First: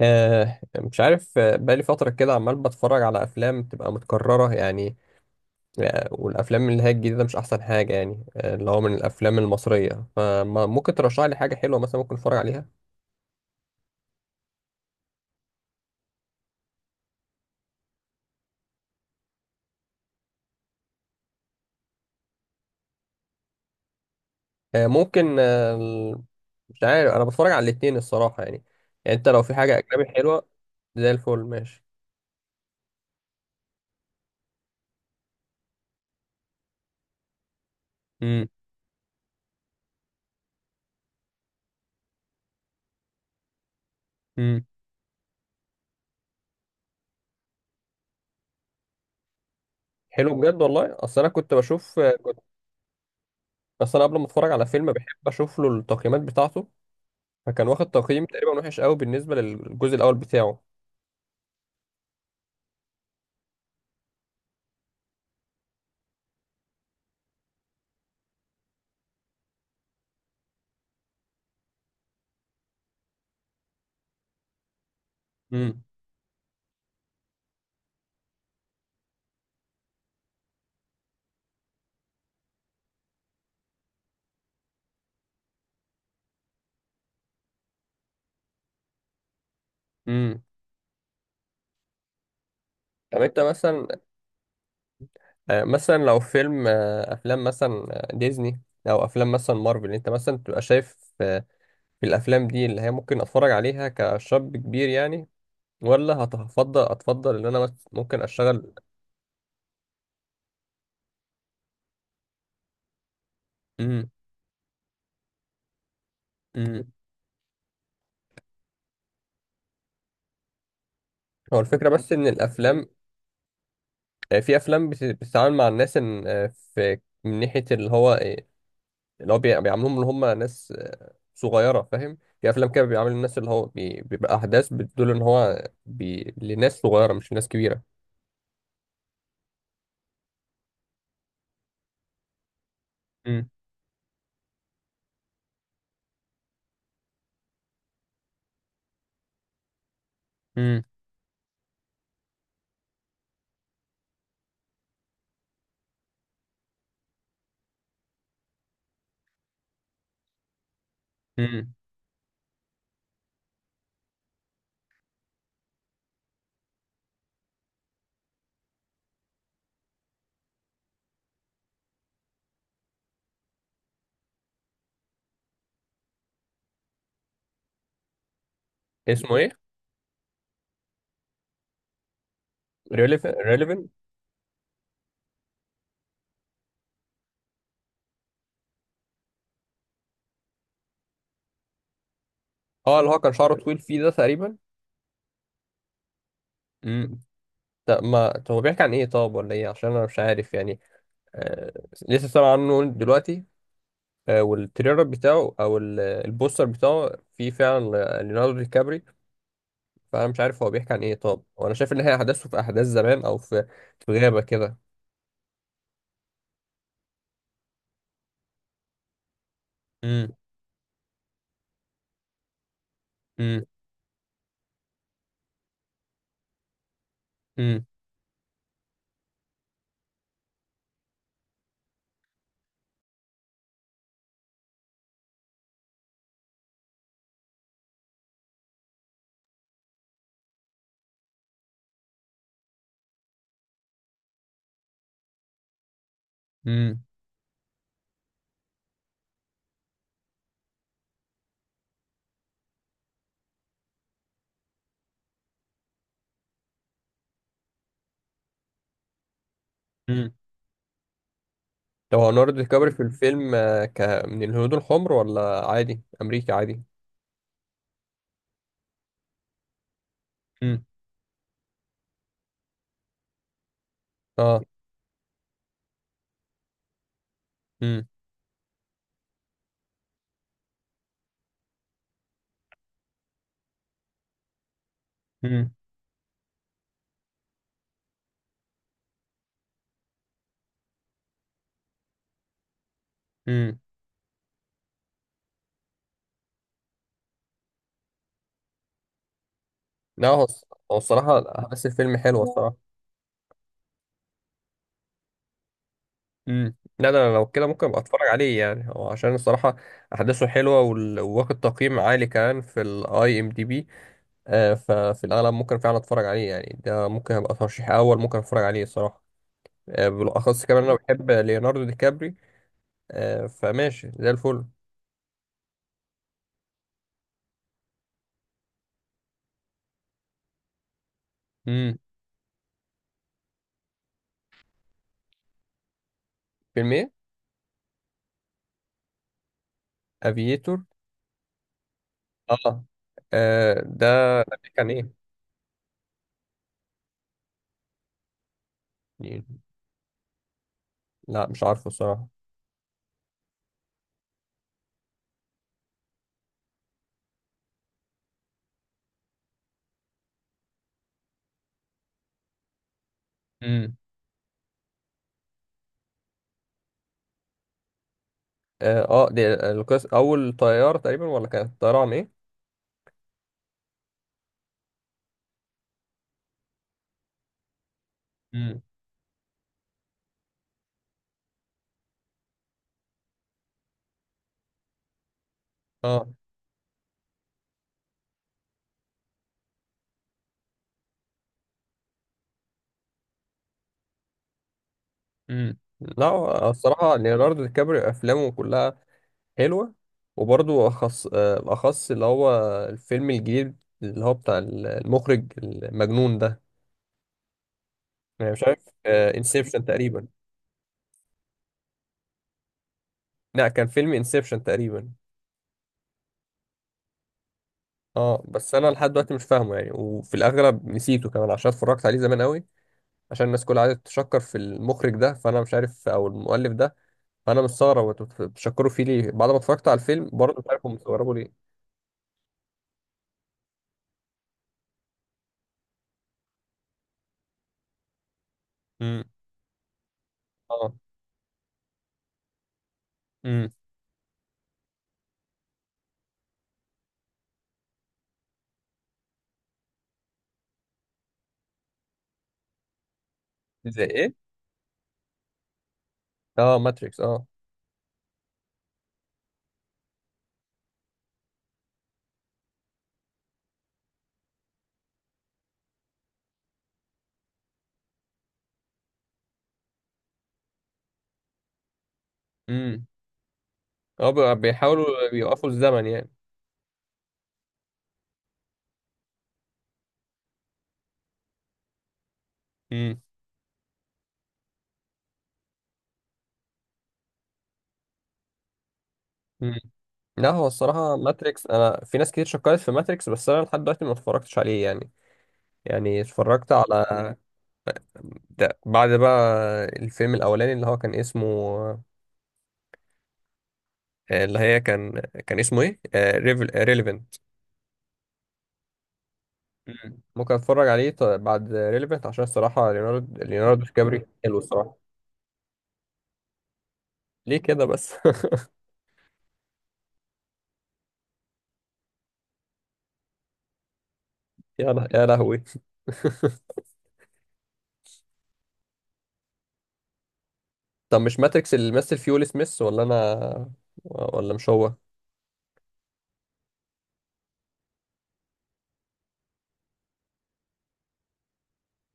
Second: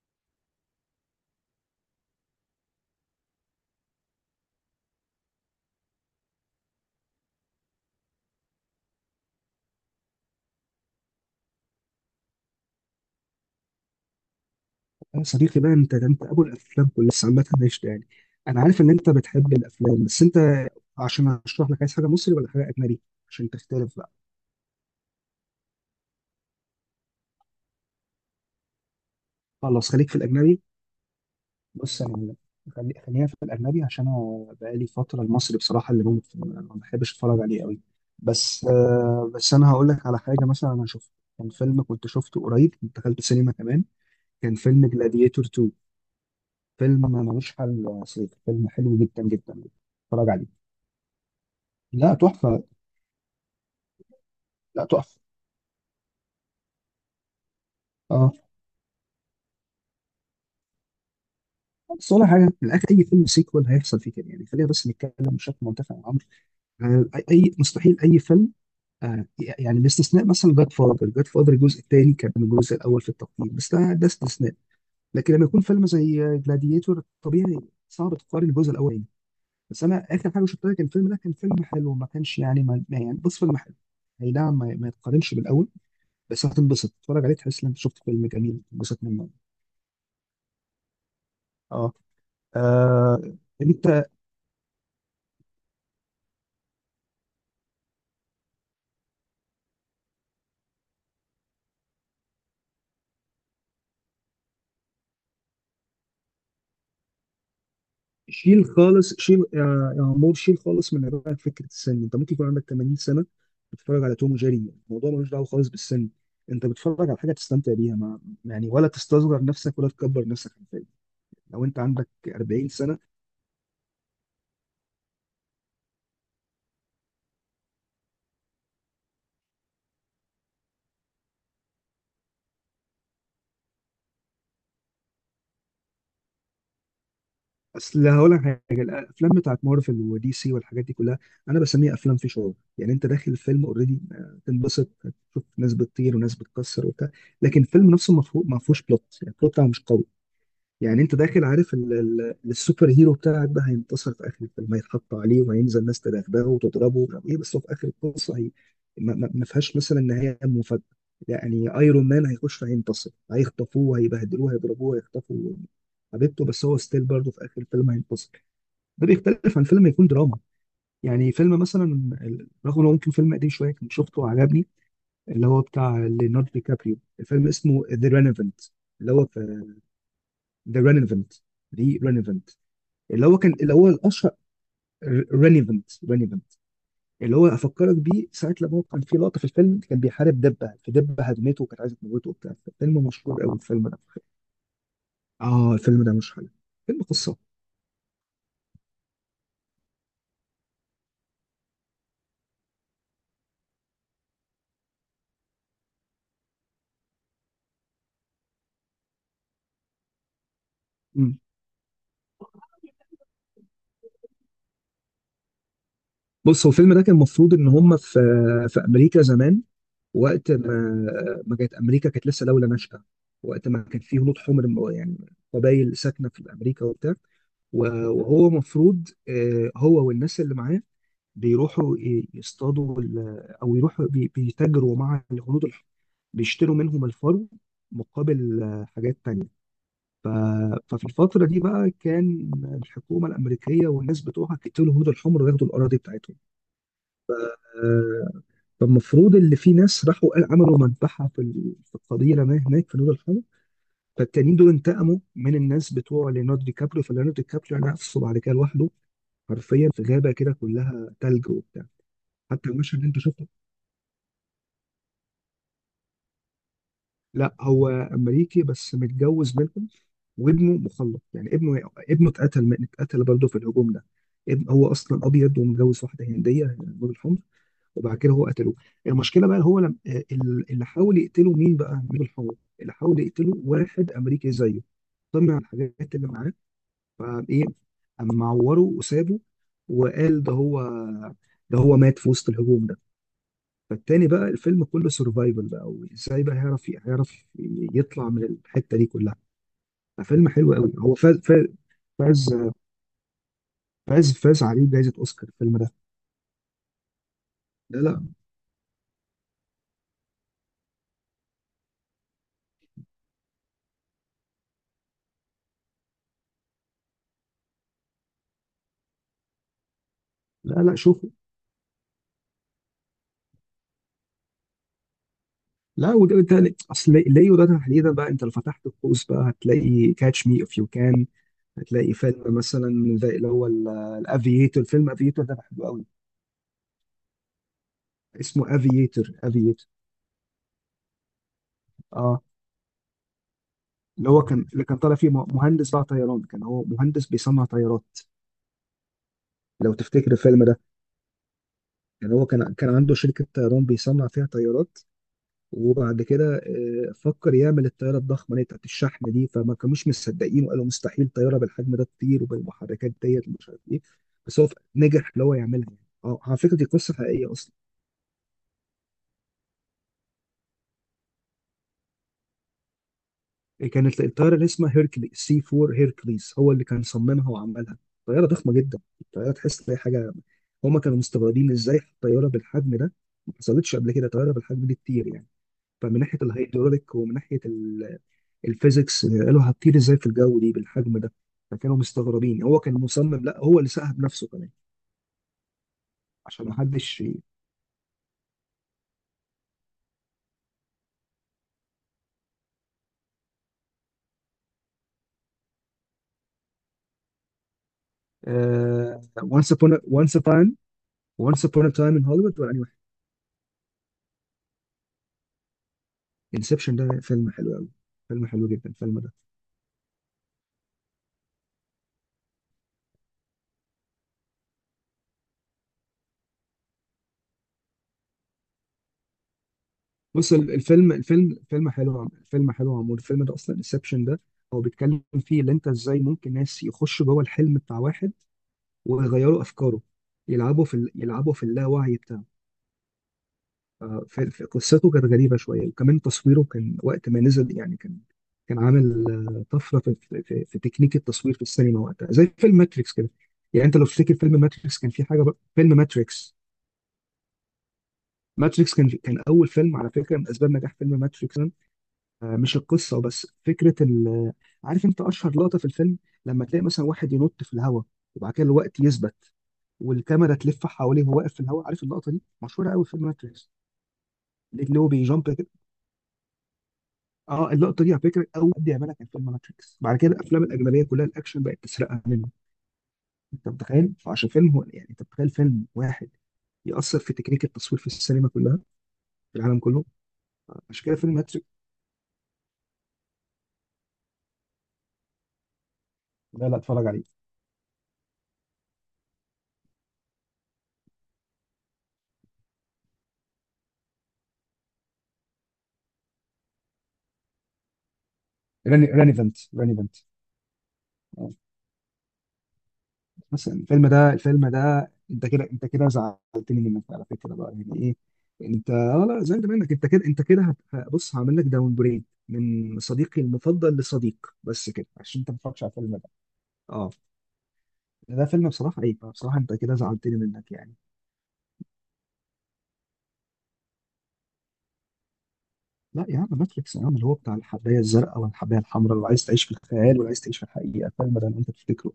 مش عارف، بقالي فترة كده عمال بتفرج على أفلام بتبقى متكررة يعني. والأفلام اللي هي الجديدة مش أحسن حاجة يعني. اللي هو من الأفلام المصرية، فممكن ترشح لي حاجة حلوة مثلا ممكن أتفرج عليها؟ يا صديقي بقى، انت ده انت ابو الافلام كلها، بس عامه قشطه. انا عارف ان انت بتحب الافلام، بس انت عشان اشرح لك، عايز حاجه مصري ولا حاجه اجنبي عشان تختلف بقى؟ ممكن. مش عارف، أنا بتفرج على الاتنين الصراحة يعني. يعني أنت لو في حاجة خلاص أجنبي خليك في حلوة، الاجنبي. زي الفل ماشي. بص انا، خلينا في الاجنبي عشان انا بقالي فتره المصري بصراحه اللي بموت فيه، انا ما بحبش اتفرج عليه قوي. امم. بس انا هقول لك على حاجه مثلا انا شفته. كان فيلم كنت شفته قريب، كنت دخلت سينما كمان. كان امم. فيلم جلاديتور 2. فيلم ملوش حل يا صديقي، فيلم حلو جدا جدا، اتفرج حلو بجد عليه. والله. أصل أنا كنت بشوف، لا آه، كنت تحفه، بس أنا قبل ما أتفرج على لا فيلم بحب تحفه. أشوف له التقييمات بتاعته. فكان واخد تقييم اه، تقريبا وحش قوي بالنسبة للجزء الأول بتاعه. بس ولا حاجه، في الاخر اي فيلم سيكوال هيحصل فيه كده يعني. خلينا بس نتكلم بشكل منتفع عن الامر. آه، اي مستحيل اي فيلم. آه، يعني باستثناء مثلا جاد فاذر، جاد فاذر الجزء الثاني كان الجزء الاول في التقييم، بس ده استثناء. لكن لما يكون امم. فيلم زي جلاديتور، طبيعي صعب تقارن الجزء الاولاني. بس انا اخر حاجه شفتها كان الفيلم ده، كان فيلم حلو، ما كانش يعني يعني بص فيلم حلو. اي نعم ما يتقارنش بالاول، بس هتنبسط تتفرج عليه، تحس ان انت شفت فيلم جميل تنبسط منه. امم. اه آه، طب انت مثلا، مثلا لو فيلم، افلام مثلا، ديزني، او افلام مثلا مارفل، انت مثلا تبقى شايف في الافلام دي اللي هي ممكن اتفرج عليها كشاب كبير يعني؟ ولا هتفضل ان انا بس ممكن شيل اشتغل؟ خالص، شيل يا عمور، شيل خالص من دماغك فكره السن. انت ممكن يكون عندك 80 سنه بتتفرج امم. على توم وجيري، الموضوع ملوش دعوه خالص بالسن. انت امم. بتتفرج على حاجه تستمتع بيها، ما يعني ولا تستصغر نفسك ولا تكبر نفسك حرفيا. هو لو انت الفكره عندك بس ان 40 الافلام، سنه. في افلام بتتعامل مع الناس ان، في من ناحيه اللي هو، بيعاملوهم ان هم ناس صغيره، فاهم؟ في افلام كده بيعاملوا الناس بيبقى احداث بتدل ان هو لناس صغيره مش لناس كبيره. اصل هقول لك حاجه، الافلام بتاعت مارفل ودي سي والحاجات دي كلها، انا بسميها افلام في شعور، يعني انت داخل امم. الفيلم اوريدي تنبسط، تشوف ناس بتطير وناس بتكسر وبتاع، لكن الفيلم نفسه ما فيهوش بلوت، يعني البلوت بتاعه مش قوي. امم. يعني انت داخل عارف السوبر هيرو بتاعك ده هينتصر في اخر الفيلم، هيتحط عليه وهينزل ناس تدغدغه وتضربه ومش عارف ايه، بس هو في اخر القصه هي ما فيهاش مثلا نهايه مفاجاه. امم. يعني ايرون مان هيخش، هينتصر، هيخطفوه، هيبهدلوه، هيضربوه، هيخطفوا حبيبته، بس هو ستيل برضه في اخر الفيلم هينتصر. ده بيختلف عن فيلم يكون دراما. يعني فيلم مثلا رغم انه ممكن فيلم قديم شويه كنت شفته وعجبني، اللي هو بتاع ليوناردو دي كابريو، الفيلم اسمه ذا رينيفنت. اللي هو اسمه ايه؟ في ذا رينيفنت، دي رينيفنت، اللي هو كان اللي هو ريليفن. الاشهر. ريليفنت، ريليفنت. اللي هو افكرك بيه ساعه لما هو كان في لقطه في الفيلم كان بيحارب دبه، فدبه هدمته وكانت عايزه تموته وبتاع. اه، فيلم اللي هو كان مشهور قوي شعره طويل الفيلم ده. فيه ده تقريبا. اه الفيلم ده مش حلو، فيلم امم. قصه. طب ما طب هو بيحكي عن ايه؟ طب ولا ايه؟ عشان انا مش عارف يعني. آه... لسه سامع عنه دلوقتي. والتريلر بتاعه او البوستر بتاعه فيه فعلا ليوناردو دي كابري. فانا مش عارف هو بيحكي عن ايه؟ مم. طب وانا شايف ان هي احداثه في احداث زمان او في غابه كده. بص هو الفيلم ده كان المفروض ان هم في في امريكا زمان، امم. وقت ما ما كانت امريكا كانت لسه دوله ناشئه، امم. وقت ما كان في هنود حمر، يعني قبائل ساكنه في امريكا وبتاع. امم. وهو مفروض هو والناس اللي معاه بيروحوا يصطادوا او يروحوا بيتاجروا مع الهنود الحمر، بيشتروا منهم الفرو مقابل حاجات تانية. ف- ففي الفترة دي بقى كان الحكومة الأمريكية والناس بتوعها قتلوا الهنود الحمر وياخدوا الأراضي بتاعتهم. امم. آه، فالمفروض اللي في ناس راحوا عملوا مذبحة في في القبيلة ما هناك في نور الحرب، فالتانيين دول انتقموا من الناس بتوع ليوناردو دي كابريو. فليوناردو دي كابريو يعني نفسه بعد كده لوحده حرفيا في غابة امم. كده كلها تلج وبتاع. لو هو ليوناردو دي حتى كابري المشهد في اللي انت شفته، الفيلم، آه، ك من الهنود الحمر ولا عادي امريكي عادي؟ لا هو أمريكي بس متجوز منهم، وابنه امم. مخلط، يعني ابنه، ابنه اتقتل برضه في الهجوم ده. اه. ابن هو اصلا ابيض ومتجوز واحده هنديه نور الحمر، امم. وبعد كده هو قتلوه. المشكله بقى هو لم... آه، ال- اللي حاول يقتله مين بقى، مين الحوار، اللي حاول يقتله واحد امريكي زيه، طمع امم. الحاجات اللي معاه، فايه قام معوره وسابه، وقال ده هو، ده هو مات في وسط الهجوم ده. امم. فالتاني بقى الفيلم كله سرفايفل بقى، وازاي بقى هيعرف يطلع من الحته دي كلها. لا، ففيلم حلو قوي، هو هو فاز، الصراحه احداث الفيلم حلوه فاز الصراحه. فاز فاز عليه جائزه اوسكار الفيلم ده. امم. لا ده انا لو كده ممكن لا ابقى لا اتفرج عليه يعني، هو عشان الصراحه احداثه حلوه، وواخد تقييم عالي كمان في الIMDb. ففي الأغلب ممكن فعلا أتفرج عليه يعني، ده ممكن أبقى ترشيح أول ممكن أتفرج عليه الصراحة. بالأخص لا كمان أنا لا بحب شوفه. ليوناردو دي كابري. فماشي زي الفل. لا وده بالتالي اصل ليو ده تحديدا بقى انت لو فتحت القوس بقى هتلاقي كاتش مي اف يو كان، امم. هتلاقي فيلم مثلا زي اللي هو الافييتور، فيلم افييتور ده بحبه قوي. فيلم إيه؟ اسمه افييتور، افييتور. أفييتور. اه آه. ده اللي هو كان اللي كان، كان طالع فيه مهندس بقى طيران، كان هو مهندس بيصنع طيارات. إيه؟ لو تفتكر الفيلم ده، لا مش عارفه الصراحة. كان كان عنده شركة طيران بيصنع فيها طيارات، وبعد كده فكر يعمل الطياره الضخمه اللي هي بتاعت الشحن دي، فما كانوش مصدقين وقالوا مستحيل طياره بالحجم ده تطير وبالمحركات ديت ومش عارف امم. ايه، بس هو نجح اللي هو يعملها يعني. اه على فكره دي قصه حقيقيه اصلا. دي القصة أول طيارة تقريبا، ولا كانت طيارة عن إيه؟ كانت الطياره اللي اسمها هيركلي سي 4، هيركليز، هو اللي كان صممها وعملها، طياره ضخمه امم. جدا، طياره تحس ان هي حاجه. هما كانوا مستغربين ازاي الطياره بالحجم ده، ما حصلتش قبل كده طياره بالحجم دي تطير يعني. فمن آه. ناحيه الهيدروليك ومن ناحيه الفيزيكس قالوا هتطير ازاي في الجو دي بالحجم ده. فكانوا مستغربين هو كان مصمم، لا هو اللي ساها بنفسه كمان، امم. لا عشان هو ما الصراحة حدش. ليوناردو دي كابري أفلامه كلها حلوة، وبرضو أخص اللي هو الفيلم الجديد، اللي هو بتاع المخرج المجنون ده، أنا مش عارف، وانس انسبشن upon a تقريبا. وانس upon وانس upon a time in Hollywood، ولا أي واحد؟ لا، كان فيلم انسبشن تقريبا. انسبشن ده فيلم حلو قوي، اه، فيلم حلو بس انا جدا لحد الفيلم ده. دلوقتي مش فاهمه يعني، وفي الاغلب نسيته كمان عشان اتفرجت عليه زمان قوي. عشان الناس كلها قاعده تشكر في المخرج ده، فانا مش عارف، او المؤلف ده، فانا مستغرب انتوا بتشكروا فيه ليه بعد ما اتفرجت على الفيلم. بص برضه مش ال- عارف هم الفيلم مستغربوا الفيلم ليه. فيلم حلو، فيلم حلو عمود الفيلم ده اصلا انسبشن ده. هو بيتكلم فيه ان انت ازاي ممكن ناس يخشوا جوه الحلم بتاع واحد امم. ويغيروا افكاره، يلعبوا اه. في يلعبوا في اللاوعي بتاعه. امم. في في قصته كانت غريبة شوية، وكمان تصويره كان وقت ما نزل يعني كان كان عامل طفرة في تكنيك التصوير في السينما وقتها زي فيلم ماتريكس كده. يعني انت زي لو ايه؟ تفتكر فيلم ماتريكس كان في حاجة بقى فيلم ماتريكس. اه، ماتريكس. ماتريكس كان، كان أول فيلم على فكرة، من أسباب نجاح فيلم ماتريكس مش القصة بس، فكرة عارف انت أشهر لقطة في الفيلم؟ لما تلاقي مثلا واحد ينط في الهواء وبعد كده الوقت يثبت، والكاميرا تلف حواليه وهو واقف في الهواء، عارف اللقطة دي مشهورة اه. قوي في فيلم ماتريكس، اللي هو بيحاولوا بيجامب. بيوقفوا الزمن يعني. اه اللقطه دي على فكره اول حد يعملها كان فيلم ماتريكس، بعد كده الافلام الاجنبيه كلها الاكشن بقت تسرقها منه. امم. انت متخيل، فعشان فيلم هو، يعني انت متخيل فيلم واحد يأثر في تكنيك التصوير في السينما كلها في امم. العالم كله؟ لا هو عشان كده الصراحة فيلم ماتريكس. ماتريكس، أنا في ناس كتير شكرت في ماتريكس، بس أنا لحد دلوقتي ما اتفرجتش عليه يعني. يعني لا اتفرجت لا اتفرج عليه. على ده بعد بقى، الفيلم الأولاني اللي هو كان اسمه، آه، اللي هي كان كان اسمه إيه؟ ريليفنت. راني فنت. مم. ممكن أتفرج عليه آه. بعد ريليفنت عشان الصراحة ليوناردو مثلا الفيلم ديكابري ده، حلو الفيلم الصراحة. ده انت كده، انت كده زعلتني منك على فكره ليه بقى كده يعني بس؟ ايه. انت اه لا، زعلت منك، انت كده، بص هعمل لك داون بريد من صديقي المفضل لصديق بس كده يا عشان انت ما لهوي! بتتفرجش على الفيلم ده. اه ده فيلم بصراحة ايه، بصراحة انت كده زعلتني منك يعني. طب مش ماتريكس اللي مثل فيه ويل سميث؟ ولا أنا، ولا مش هو؟ لا يا عم ماتريكس، يا عم اللي هو بتاع الحباية الزرقاء والحباية الحمراء، اللي عايز تعيش في الخيال واللي عايز تعيش في الحقيقة، الفيلم ده اللي انت تفتكره.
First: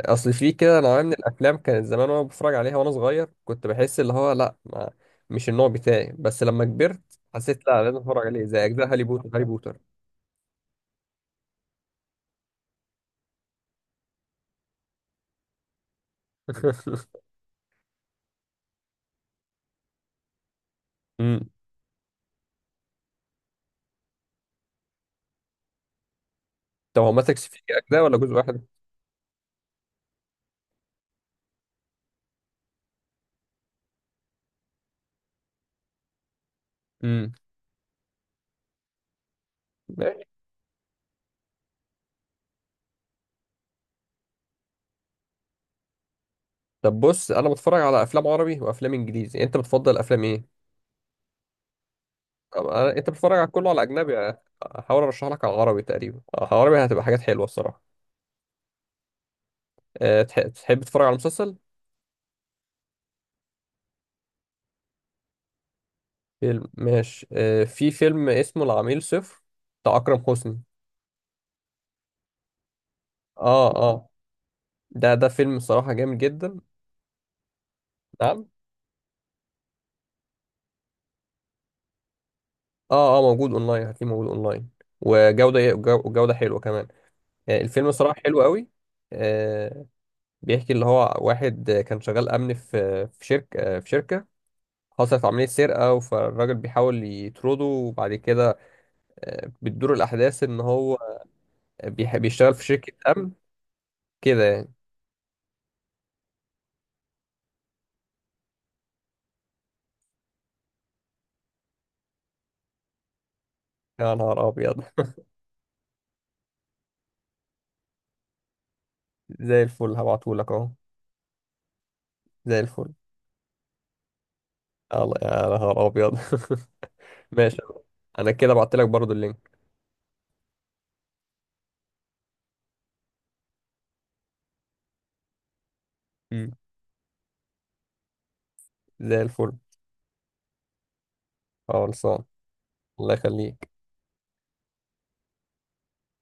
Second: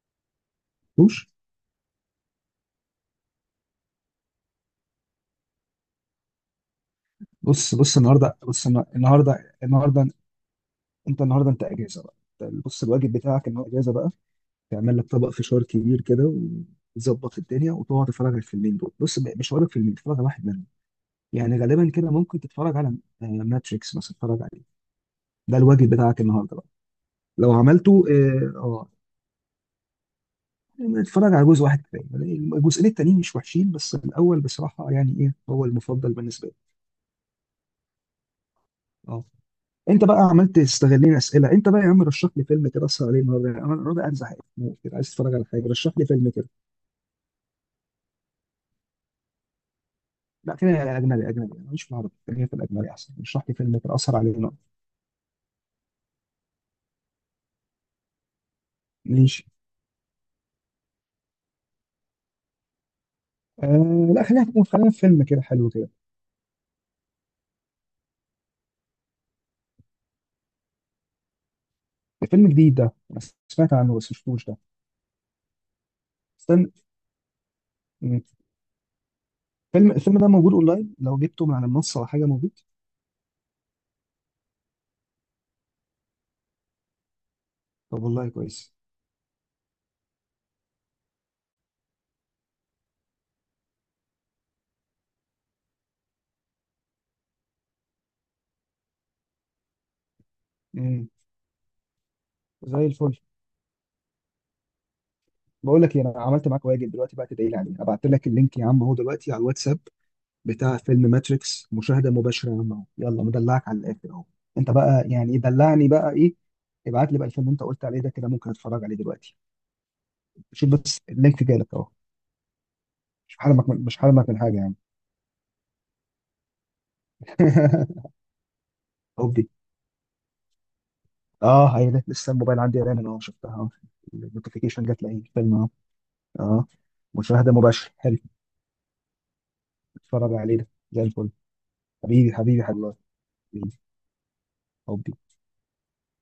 اصل في كده نوعيه من بوش. الافلام كانت زمان وانا بتفرج عليها، وانا صغير كنت بحس اللي هو لا، ما مش النوع بتاعي. بس لما كبرت حسيت بص لا، لازم بص اتفرج النهاردة، عليه، زي اجزاء هاري بوتر. هاري النهاردة، بوتر. النهاردة انت النهاردة انت اجازة بقى. أنت بص الواجب بتاعك انه اجازة بقى تعمل لك طبق فشار كبير كده وتظبط الدنيا وتقعد تتفرج على الفيلمين دول. بص مش هقول لك فيلمين، تتفرج على واحد منهم امم. يعني. غالبا كده ممكن تتفرج على ماتريكس مثلا، تتفرج عليه، ده الواجب بتاعك النهارده بقى. طب هو ماتت لو في عملته اجزاء ولا جزء واحد؟ اتفرج على جزء واحد كفايه، الجزئين التانيين مش وحشين، بس الاول بصراحه يعني ايه، هو المفضل بالنسبه لي. امم. اه. انت بقى ماشي. عملت استغلين اسئله انت بقى، يا عم رشح لي فيلم كده اسهر عليه النهارده. يعني انا النهارده قاعد زهقان موت كده، عايز اتفرج على حاجه، رشح لي فيلم كده. طب بص، انا بتفرج على افلام عربي وافلام انجليزي، انت بتفضل افلام لا ايه؟ خلينا اجنبي، اجنبي، انا ماليش في العربي، خلينا في الاجنبي انت احسن، بتتفرج رشح على لي كله فيلم على كده اسهر عليه اجنبي؟ النهارده. احاول ارشح لك على عربي تقريبا. عربي هتبقى حاجات حلوه الصراحه. ليش؟ تحب تتفرج على مسلسل؟ آه لا خلينا في فيلم كده حلو كده. فيلم ماشي. في فيلم اسمه العميل صفر بتاع اكرم حسني. فيلم جديد ده، انا سمعت اه عنه اه، بس مشفتوش ده. ده فيلم صراحة جامد جدا. استنى. مم. نعم. فيلم، الفيلم ده موجود اونلاين؟ لو جبته من على المنصه ولا حاجه موجود؟ اه اه، موجود اونلاين، هتلاقيه موجود اونلاين. وجودة حلوة كمان. يعني الفيلم طب صراحة والله حلو قوي. كويس، آه بيحكي اللي هو واحد، كان شغال امن في شركة، في شركة حصلت عملية سرقة، فالراجل بيحاول يطرده، وبعد كده بتدور الأحداث إن هو بيشتغل في زي شركة الفل. أمن كده يعني. بقول لك إيه، انا عملت معاك واجب دلوقتي بقى تدعي لي عليه، ابعت لك اللينك يا عم اهو دلوقتي على الواتساب بتاع فيلم ماتريكس، مشاهده مباشره يا عم اهو، يلا مدلعك على الاخر يا اهو. نهار انت أبيض! بقى يعني إيه، دلعني بقى ايه، ابعت لي بقى الفيلم اللي انت قلت عليه ده، كده ممكن اتفرج عليه دلوقتي. زي الفل، هبعتهولك أهو. شوف بس اللينك جالك اهو. زي الفل. مش حرمك من حاجه يعني. يلا يا نهار أبيض! ماشي، انا كده بعت لك برضو هوبي. اللينك. اه هي ده. لسه الموبايل عندي رن اهو، شفتها اهو، النوتيفيكيشن جت لي الفيلم اهو. مم. اه مشاهده مباشره، حلو. زي الفل. اتفرج عليه ده، زي الفل. اه خلصان. حبيبي، حبيبي، حبيبي. الله يخليك. هوبي.